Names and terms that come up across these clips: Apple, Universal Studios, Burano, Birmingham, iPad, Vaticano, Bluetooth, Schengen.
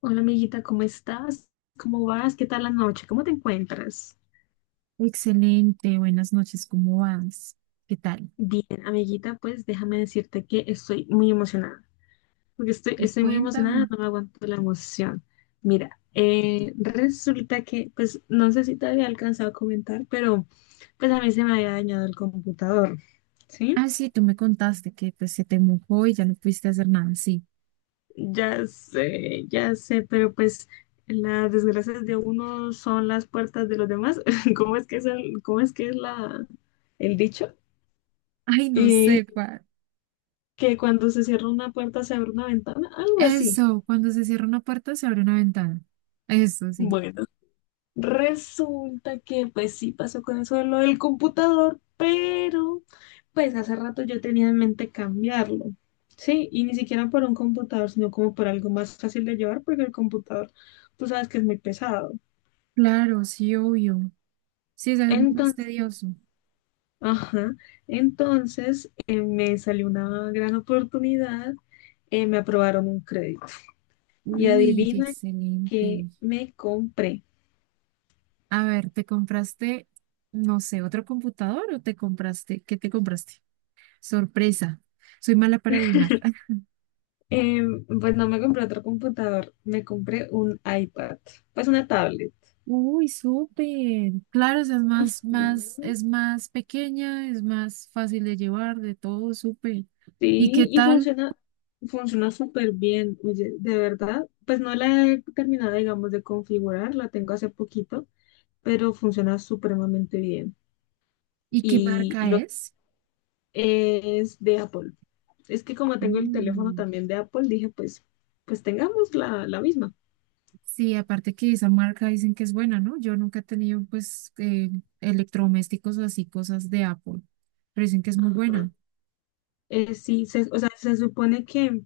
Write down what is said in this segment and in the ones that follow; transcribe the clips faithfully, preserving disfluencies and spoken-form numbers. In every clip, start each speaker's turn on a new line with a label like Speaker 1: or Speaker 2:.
Speaker 1: Hola amiguita, ¿cómo estás? ¿Cómo vas? ¿Qué tal la noche? ¿Cómo te encuentras?
Speaker 2: Excelente, buenas noches, ¿cómo vas? ¿Qué tal?
Speaker 1: Bien, amiguita, pues déjame decirte que estoy muy emocionada, porque estoy, estoy muy emocionada,
Speaker 2: Cuéntame.
Speaker 1: no me aguanto la emoción. Mira, eh, resulta que, pues no sé si te había alcanzado a comentar, pero pues a mí se me había dañado el computador, ¿sí?
Speaker 2: Ah, sí, tú me contaste que pues, se te mojó y ya no pudiste hacer nada, sí.
Speaker 1: Ya sé, ya sé, pero pues las desgracias de uno son las puertas de los demás. ¿Cómo es que es el, cómo es que es la, el dicho?
Speaker 2: Ay, no
Speaker 1: Y
Speaker 2: sé cuál.
Speaker 1: que cuando se cierra una puerta se abre una ventana, algo así.
Speaker 2: Eso, cuando se cierra una puerta se abre una ventana. Eso, sí.
Speaker 1: Bueno, resulta que pues sí pasó con eso de lo del computador, pero pues hace rato yo tenía en mente cambiarlo. Sí, y ni siquiera por un computador, sino como por algo más fácil de llevar, porque el computador, tú sabes que es muy pesado.
Speaker 2: Claro, sí, obvio. Sí, es algo más
Speaker 1: Entonces,
Speaker 2: tedioso.
Speaker 1: ajá, entonces eh, me salió una gran oportunidad, eh, me aprobaron un crédito. Y
Speaker 2: Uy, qué
Speaker 1: adivina que
Speaker 2: excelente.
Speaker 1: me compré.
Speaker 2: A ver, ¿te compraste, no sé, otro computador o te compraste, qué te compraste? Sorpresa, soy mala para adivinar.
Speaker 1: Eh, pues no me compré otro computador, me compré un iPad, pues una tablet.
Speaker 2: Uy, súper. Claro, o sea, es más, más,
Speaker 1: Mm,
Speaker 2: es más pequeña, es más fácil de llevar, de todo, súper. ¿Y qué
Speaker 1: sí, y
Speaker 2: tal?
Speaker 1: funciona, funciona súper bien, oye, de verdad. Pues no la he terminado, digamos, de configurar, la tengo hace poquito, pero funciona supremamente bien.
Speaker 2: ¿Y qué
Speaker 1: Y, y
Speaker 2: marca
Speaker 1: lo
Speaker 2: es?
Speaker 1: es de Apple. Es que como tengo el teléfono
Speaker 2: Uh,
Speaker 1: también de Apple, dije, pues, pues tengamos la, la misma.
Speaker 2: sí, aparte que esa marca dicen que es buena, ¿no? Yo nunca he tenido, pues, eh, electrodomésticos o así, cosas de Apple, pero dicen que es muy
Speaker 1: Ajá.
Speaker 2: buena.
Speaker 1: Eh, sí, se- o sea, se supone que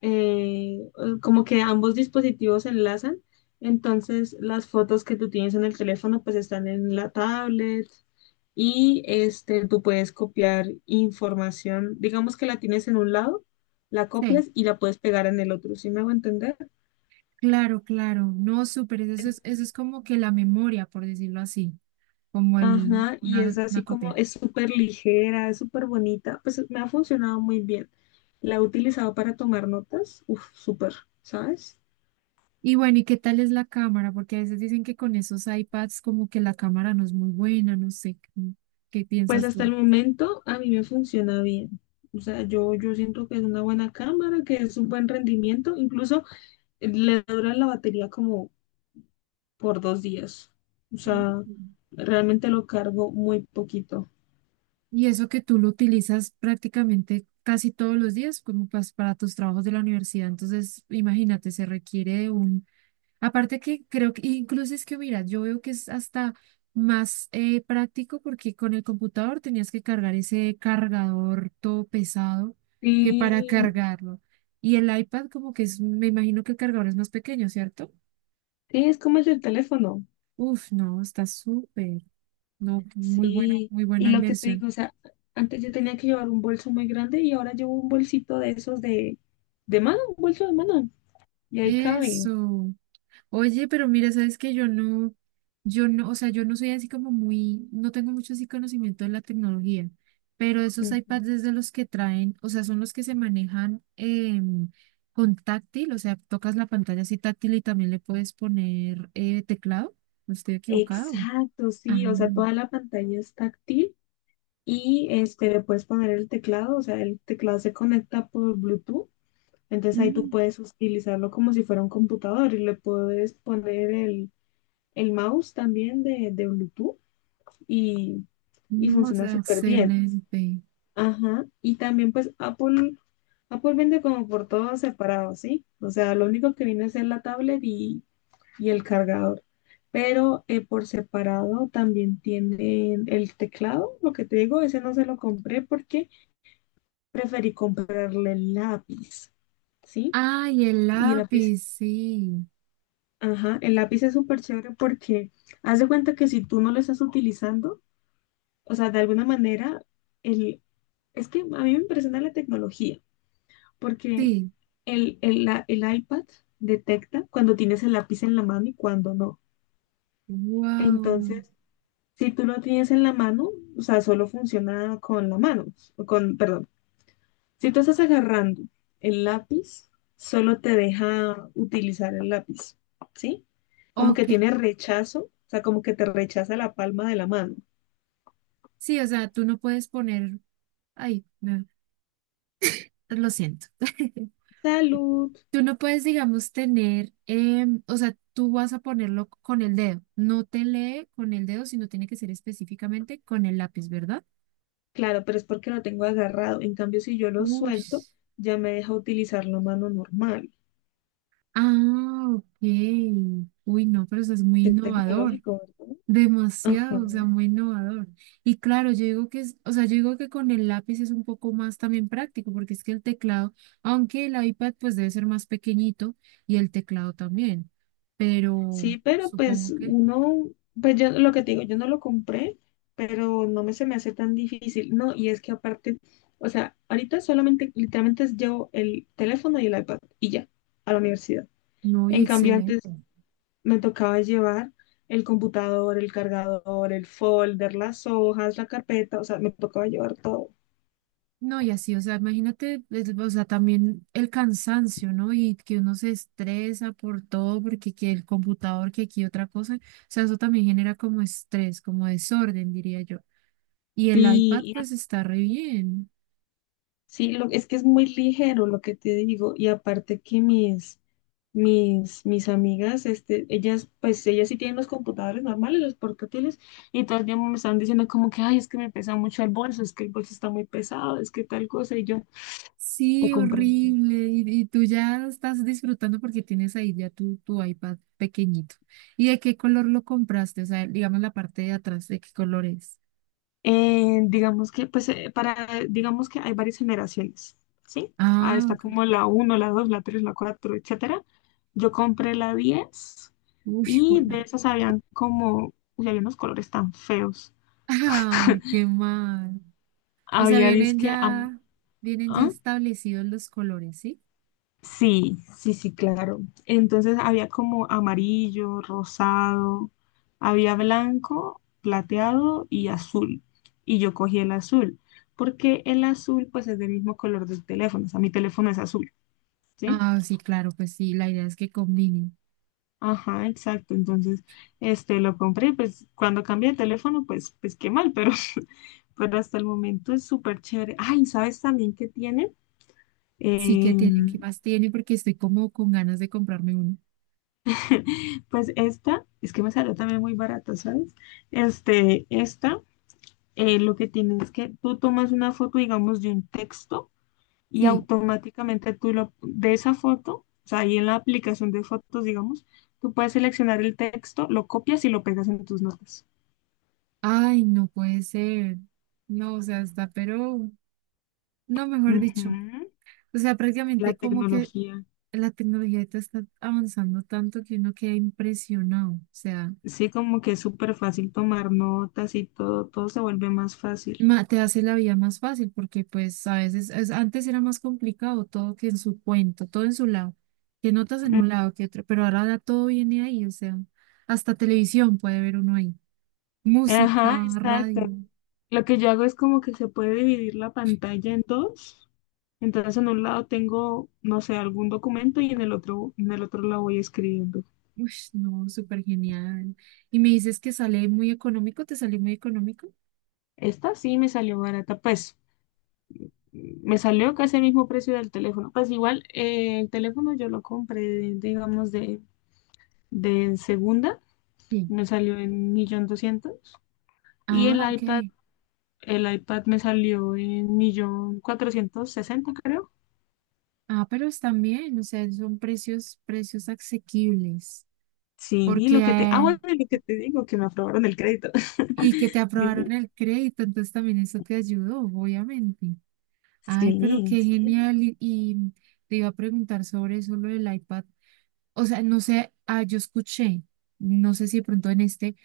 Speaker 1: eh, eh, como que ambos dispositivos se enlazan, entonces las fotos que tú tienes en el teléfono pues están en la tablet y este, tú puedes copiar información, digamos que la tienes en un lado, la
Speaker 2: Sí.
Speaker 1: copias y la puedes pegar en el otro, ¿sí me hago entender?
Speaker 2: Claro, claro. No, súper. Eso es, eso es como que la memoria, por decirlo así, como el,
Speaker 1: Ajá, y
Speaker 2: una
Speaker 1: es
Speaker 2: una
Speaker 1: así como,
Speaker 2: copia.
Speaker 1: es súper ligera, es súper bonita, pues me ha funcionado muy bien. La he utilizado para tomar notas, uff, súper, ¿sabes?
Speaker 2: Y bueno, ¿y qué tal es la cámara? Porque a veces dicen que con esos iPads como que la cámara no es muy buena, no sé, ¿qué qué
Speaker 1: Pues
Speaker 2: piensas
Speaker 1: hasta
Speaker 2: tú?
Speaker 1: el momento a mí me funciona bien. O sea, yo, yo siento que es una buena cámara, que es un buen rendimiento. Incluso eh, le dura la batería como por dos días. O sea,
Speaker 2: Mm.
Speaker 1: realmente lo cargo muy poquito.
Speaker 2: Y eso que tú lo utilizas prácticamente casi todos los días como pas- para tus trabajos de la universidad, entonces imagínate, se requiere de un. Aparte que creo que incluso es que, mira, yo veo que es hasta más eh, práctico porque con el computador tenías que cargar ese cargador todo pesado que para
Speaker 1: Sí,
Speaker 2: cargarlo. Y el iPad como que es, me imagino que el cargador es más pequeño, ¿cierto?
Speaker 1: sí, es como el del teléfono.
Speaker 2: Uf, no, está súper. No, muy buena,
Speaker 1: Sí.
Speaker 2: muy
Speaker 1: Y
Speaker 2: buena
Speaker 1: lo que te
Speaker 2: inversión.
Speaker 1: digo, o sea, antes yo tenía que llevar un bolso muy grande y ahora llevo un bolsito de esos de, de mano, un bolso de mano. Y ahí cabe.
Speaker 2: Eso. Oye, pero mira, sabes que yo no, yo no, o sea, yo no soy así como muy, no tengo mucho así conocimiento de la tecnología, pero esos
Speaker 1: Ujú.
Speaker 2: iPads es de los que traen, o sea, son los que se manejan em, con táctil, o sea, tocas la pantalla así táctil y también le puedes poner eh, teclado. ¿No estoy equivocado?
Speaker 1: Exacto,
Speaker 2: Ah,
Speaker 1: sí, o sea, toda la pantalla es táctil y este, le puedes poner el teclado, o sea, el teclado se conecta por Bluetooth, entonces ahí tú
Speaker 2: mm,
Speaker 1: puedes utilizarlo como si fuera un computador y le puedes poner el, el mouse también de, de Bluetooth y, y
Speaker 2: no, o
Speaker 1: funciona
Speaker 2: sea,
Speaker 1: súper bien.
Speaker 2: excelente.
Speaker 1: Ajá, y también pues Apple, Apple vende como por todo separado, ¿sí? O sea, lo único que viene es la tablet y y el cargador. Pero eh, por separado también tienen el teclado. Lo que te digo, ese no se lo compré porque preferí comprarle el lápiz, ¿sí?
Speaker 2: Ay, el
Speaker 1: Y el lápiz,
Speaker 2: lápiz, sí,
Speaker 1: ajá, el lápiz es súper chévere porque haz de cuenta que si tú no lo estás utilizando, o sea, de alguna manera, el, es que a mí me impresiona la tecnología porque
Speaker 2: sí,
Speaker 1: el, el la- el iPad detecta cuando tienes el lápiz en la mano y cuando no.
Speaker 2: wow.
Speaker 1: Entonces, si tú lo tienes en la mano, o sea, solo funciona con la mano, o con, perdón. Si tú estás agarrando el lápiz, solo te deja utilizar el lápiz, ¿sí? Como que
Speaker 2: Ok,
Speaker 1: tiene rechazo, o sea, como que te rechaza la palma de la mano.
Speaker 2: sí, o sea, tú no puedes poner, ay, no. Lo siento.
Speaker 1: Salud.
Speaker 2: Tú no puedes, digamos, tener, em, o sea, tú vas a ponerlo con el dedo. No te lee con el dedo, sino tiene que ser específicamente con el lápiz, ¿verdad?
Speaker 1: Claro, pero es porque lo tengo agarrado. En cambio, si yo lo
Speaker 2: Uy.
Speaker 1: suelto, ya me deja utilizar la mano normal.
Speaker 2: Ah, ok. Uy, no, pero eso es muy
Speaker 1: Qué
Speaker 2: innovador.
Speaker 1: tecnológico, ¿verdad? Ajá.
Speaker 2: Demasiado, o sea, muy innovador. Y claro, yo digo que es, o sea, yo digo que con el lápiz es un poco más también práctico, porque es que el teclado, aunque el iPad pues debe ser más pequeñito y el teclado también, pero
Speaker 1: Sí, pero pues
Speaker 2: supongo que.
Speaker 1: uno, pues yo lo que te digo, yo no lo compré, pero no me se me hace tan difícil. No, y es que aparte, o sea, ahorita solamente, literalmente es llevo el teléfono y el iPad y ya, a la universidad.
Speaker 2: No, y
Speaker 1: En cambio, antes
Speaker 2: excelente.
Speaker 1: me tocaba llevar el computador, el cargador, el folder, las hojas, la carpeta, o sea, me tocaba llevar todo.
Speaker 2: No, y así, o sea, imagínate, es- o sea, también el cansancio, ¿no? Y que uno se estresa por todo, porque que el computador, que aquí otra cosa, o sea, eso también genera como estrés, como desorden, diría yo. Y el iPad,
Speaker 1: Sí,
Speaker 2: pues está re bien.
Speaker 1: sí, lo, es que es muy ligero lo que te digo y aparte que mis, mis, mis amigas, este, ellas, pues ellas sí tienen los computadores normales, los portátiles y todo el tiempo me están diciendo como que, ay, es que me pesa mucho el bolso, es que el bolso está muy pesado, es que tal cosa y yo te
Speaker 2: Sí,
Speaker 1: comprendo.
Speaker 2: horrible. Y, y tú ya estás disfrutando porque tienes ahí ya tu, tu iPad pequeñito. ¿Y de qué color lo compraste? O sea, digamos la parte de atrás, ¿de qué color es?
Speaker 1: Eh, digamos que, pues, eh, para, digamos que hay varias generaciones, ¿sí? Ah,
Speaker 2: Ah,
Speaker 1: está
Speaker 2: ok.
Speaker 1: como la uno la dos la tres la cuatro etcétera. Yo compré la diez
Speaker 2: Uy.
Speaker 1: y de esas habían como, uy, había unos colores tan feos.
Speaker 2: Ay, qué mal. O sea,
Speaker 1: Había
Speaker 2: vienen
Speaker 1: disque, am-
Speaker 2: ya, vienen ya
Speaker 1: ¿ah?
Speaker 2: establecidos los colores, ¿sí?
Speaker 1: Sí, sí, sí, claro. Entonces había como amarillo, rosado, había blanco, plateado y azul. Y yo cogí el azul, porque el azul pues es del mismo color del teléfono, o sea, mi teléfono es azul, ¿sí?
Speaker 2: Ah, sí, claro, pues sí, la idea es que combinen.
Speaker 1: Ajá, exacto. Entonces, este, lo compré, pues cuando cambié de teléfono, pues, pues qué mal, pero, pero hasta el momento es súper chévere. Ay, ¿sabes también qué tiene?
Speaker 2: Sí que tiene, ¿qué
Speaker 1: Em,
Speaker 2: más tiene? Porque estoy como con ganas de comprarme uno.
Speaker 1: Pues esta, es que me salió también muy barata, ¿sabes? Este, esta, eh, lo que tiene es que tú tomas una foto, digamos, de un texto y
Speaker 2: Sí.
Speaker 1: automáticamente tú lo, de esa foto, o sea, ahí en la aplicación de fotos, digamos, tú puedes seleccionar el texto, lo copias y lo pegas en tus notas.
Speaker 2: Ay, no puede ser. No, o sea, está, pero, no, mejor
Speaker 1: Ujú,
Speaker 2: dicho. O sea,
Speaker 1: la
Speaker 2: prácticamente como que
Speaker 1: tecnología.
Speaker 2: la tecnología ahorita está avanzando tanto que uno queda impresionado. O sea,
Speaker 1: Sí, como que es súper fácil tomar notas y todo, todo se vuelve más fácil.
Speaker 2: ma- te hace la vida más fácil porque pues a veces es- antes era más complicado todo que en su cuento, todo en su lado, que notas en
Speaker 1: Mm,
Speaker 2: un lado, que otro, pero ahora da- todo viene ahí. O sea, hasta televisión puede ver uno ahí.
Speaker 1: ajá,
Speaker 2: Música,
Speaker 1: exacto.
Speaker 2: radio.
Speaker 1: Lo que yo hago es como que se puede dividir la pantalla en dos. Entonces en un lado tengo, no sé, algún documento y en el otro, en el otro lado voy escribiendo.
Speaker 2: Uy, no, súper genial. Y me dices que sale muy económico, ¿te sale muy económico?
Speaker 1: Esta sí me salió barata, pues me salió casi el mismo precio del teléfono. Pues igual eh, el teléfono yo lo compré, digamos, de, de segunda,
Speaker 2: Sí.
Speaker 1: me salió en un millón doscientos y el
Speaker 2: Ah,
Speaker 1: iPad,
Speaker 2: ok.
Speaker 1: el iPad me salió en un millón cuatrocientos sesenta, creo.
Speaker 2: Ah, pero están bien, o sea, son precios, precios asequibles,
Speaker 1: Sí, y
Speaker 2: porque
Speaker 1: lo que te, ah,
Speaker 2: eh,
Speaker 1: bueno, y lo que te digo, que me aprobaron el crédito.
Speaker 2: y que te
Speaker 1: Dime.
Speaker 2: aprobaron el crédito, entonces también eso te ayudó, obviamente. Ay, pero
Speaker 1: Sí,
Speaker 2: qué
Speaker 1: sí.
Speaker 2: genial, y, y te iba a preguntar sobre eso, lo del iPad, o sea, no sé, ah, yo escuché, no sé si de pronto en este,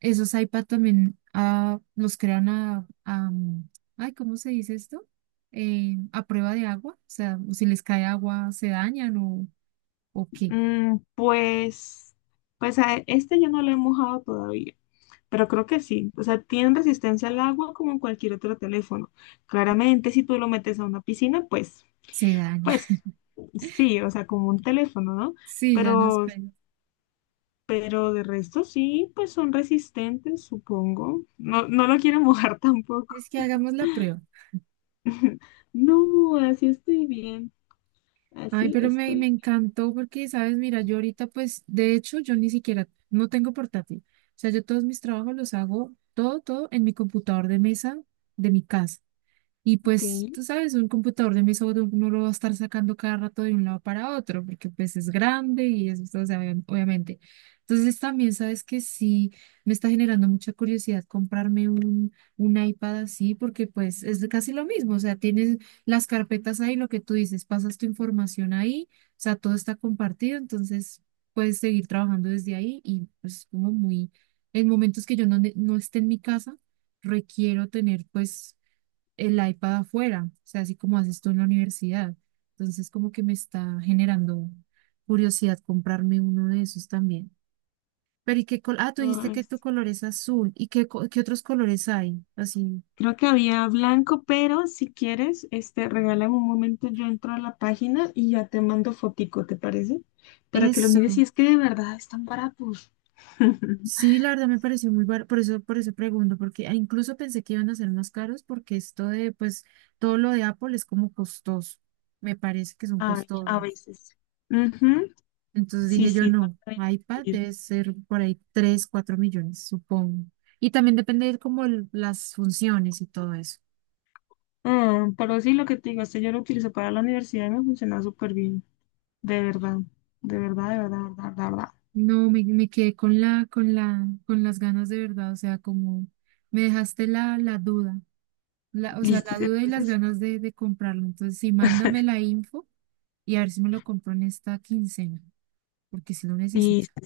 Speaker 2: esos iPad también ah, los crean a, a, mm, ay, ¿cómo se dice esto? Eh, a prueba de agua, o sea, si les cae agua, ¿se dañan o, o qué?
Speaker 1: Mm, pues, pues a este yo no lo he mojado todavía, pero creo que sí. O sea, tiene resistencia al agua como cualquier otro teléfono. Claramente, si tú lo metes a una piscina, pues,
Speaker 2: Se dañan.
Speaker 1: pues, sí, o sea, como un teléfono, ¿no?
Speaker 2: Sí, ya no
Speaker 1: Pero,
Speaker 2: esperes.
Speaker 1: pero de resto sí, pues son resistentes, supongo. No, no lo quiero mojar tampoco.
Speaker 2: Es que hagamos la prueba.
Speaker 1: No, así estoy bien.
Speaker 2: Ay,
Speaker 1: Así
Speaker 2: pero me,
Speaker 1: estoy.
Speaker 2: me encantó porque, sabes, mira, yo ahorita, pues, de hecho, yo ni siquiera, no tengo portátil. O sea, yo todos mis trabajos los hago, todo, todo en mi computador de mesa de mi casa. Y
Speaker 1: Ok.
Speaker 2: pues, tú sabes, un computador de mesa uno no lo va a estar sacando cada rato de un lado para otro, porque pues es grande y es, o sea, obvia- obviamente. Entonces también sabes que sí, me está generando mucha curiosidad comprarme un, un iPad así, porque pues es casi lo mismo, o sea, tienes las carpetas ahí, lo que tú dices, pasas tu información ahí, o sea, todo está compartido, entonces puedes seguir trabajando desde ahí y pues como muy, en momentos que yo no, ne- no esté en mi casa, requiero tener pues el iPad afuera, o sea, así como haces tú en la universidad. Entonces, como que me está generando curiosidad comprarme uno de esos también. Pero, ¿y qué col. Ah, tú dijiste
Speaker 1: Ay,
Speaker 2: que tu
Speaker 1: sí.
Speaker 2: color es azul. ¿Y qué, co- qué otros colores hay? Así,
Speaker 1: Creo que había blanco, pero si quieres, este, regálame un momento, yo entro a la página y ya te mando fotico, ¿te parece? Para que lo mires
Speaker 2: eso.
Speaker 1: y es que de verdad están baratos.
Speaker 2: Sí, la verdad me pareció muy barato, por eso, por eso pregunto, porque ah, incluso pensé que iban a ser más caros, porque esto de, pues, todo lo de Apple es como costoso. Me parece que son
Speaker 1: Ay, a
Speaker 2: costosos.
Speaker 1: veces. Ujú.
Speaker 2: Entonces
Speaker 1: Sí,
Speaker 2: dije yo,
Speaker 1: sí, no te
Speaker 2: no,
Speaker 1: voy a
Speaker 2: iPad
Speaker 1: mentir.
Speaker 2: debe ser por ahí tres cuatro millones, supongo. Y también depende de como el- las funciones y todo eso.
Speaker 1: Ah, pero sí, lo que te digo, este yo lo utilizo para la universidad y me funciona súper bien. De verdad, de verdad, de verdad, de verdad, de verdad.
Speaker 2: No, me, me quedé con la, con la, con las ganas de verdad, o sea, como me dejaste la, la duda, la, o sea,
Speaker 1: Listo,
Speaker 2: la duda y las
Speaker 1: entonces,
Speaker 2: ganas de, de comprarlo. Entonces, sí, mándame la info y a ver si me lo compro en esta quincena, porque sí lo necesito.
Speaker 1: listo.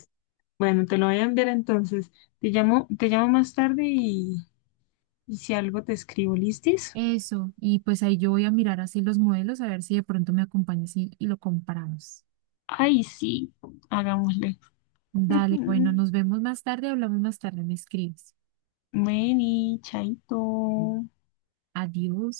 Speaker 1: Bueno, te lo voy a enviar entonces. Te llamo, te llamo más tarde y, y si algo te escribo, ¿listis?
Speaker 2: Eso, y pues ahí yo voy a mirar así los modelos, a ver si de pronto me acompañas y, y lo comparamos.
Speaker 1: Ay, sí, hagámosle.
Speaker 2: Dale, bueno, nos vemos más tarde, hablamos más tarde, me escribes.
Speaker 1: Meni, chaito.
Speaker 2: Adiós.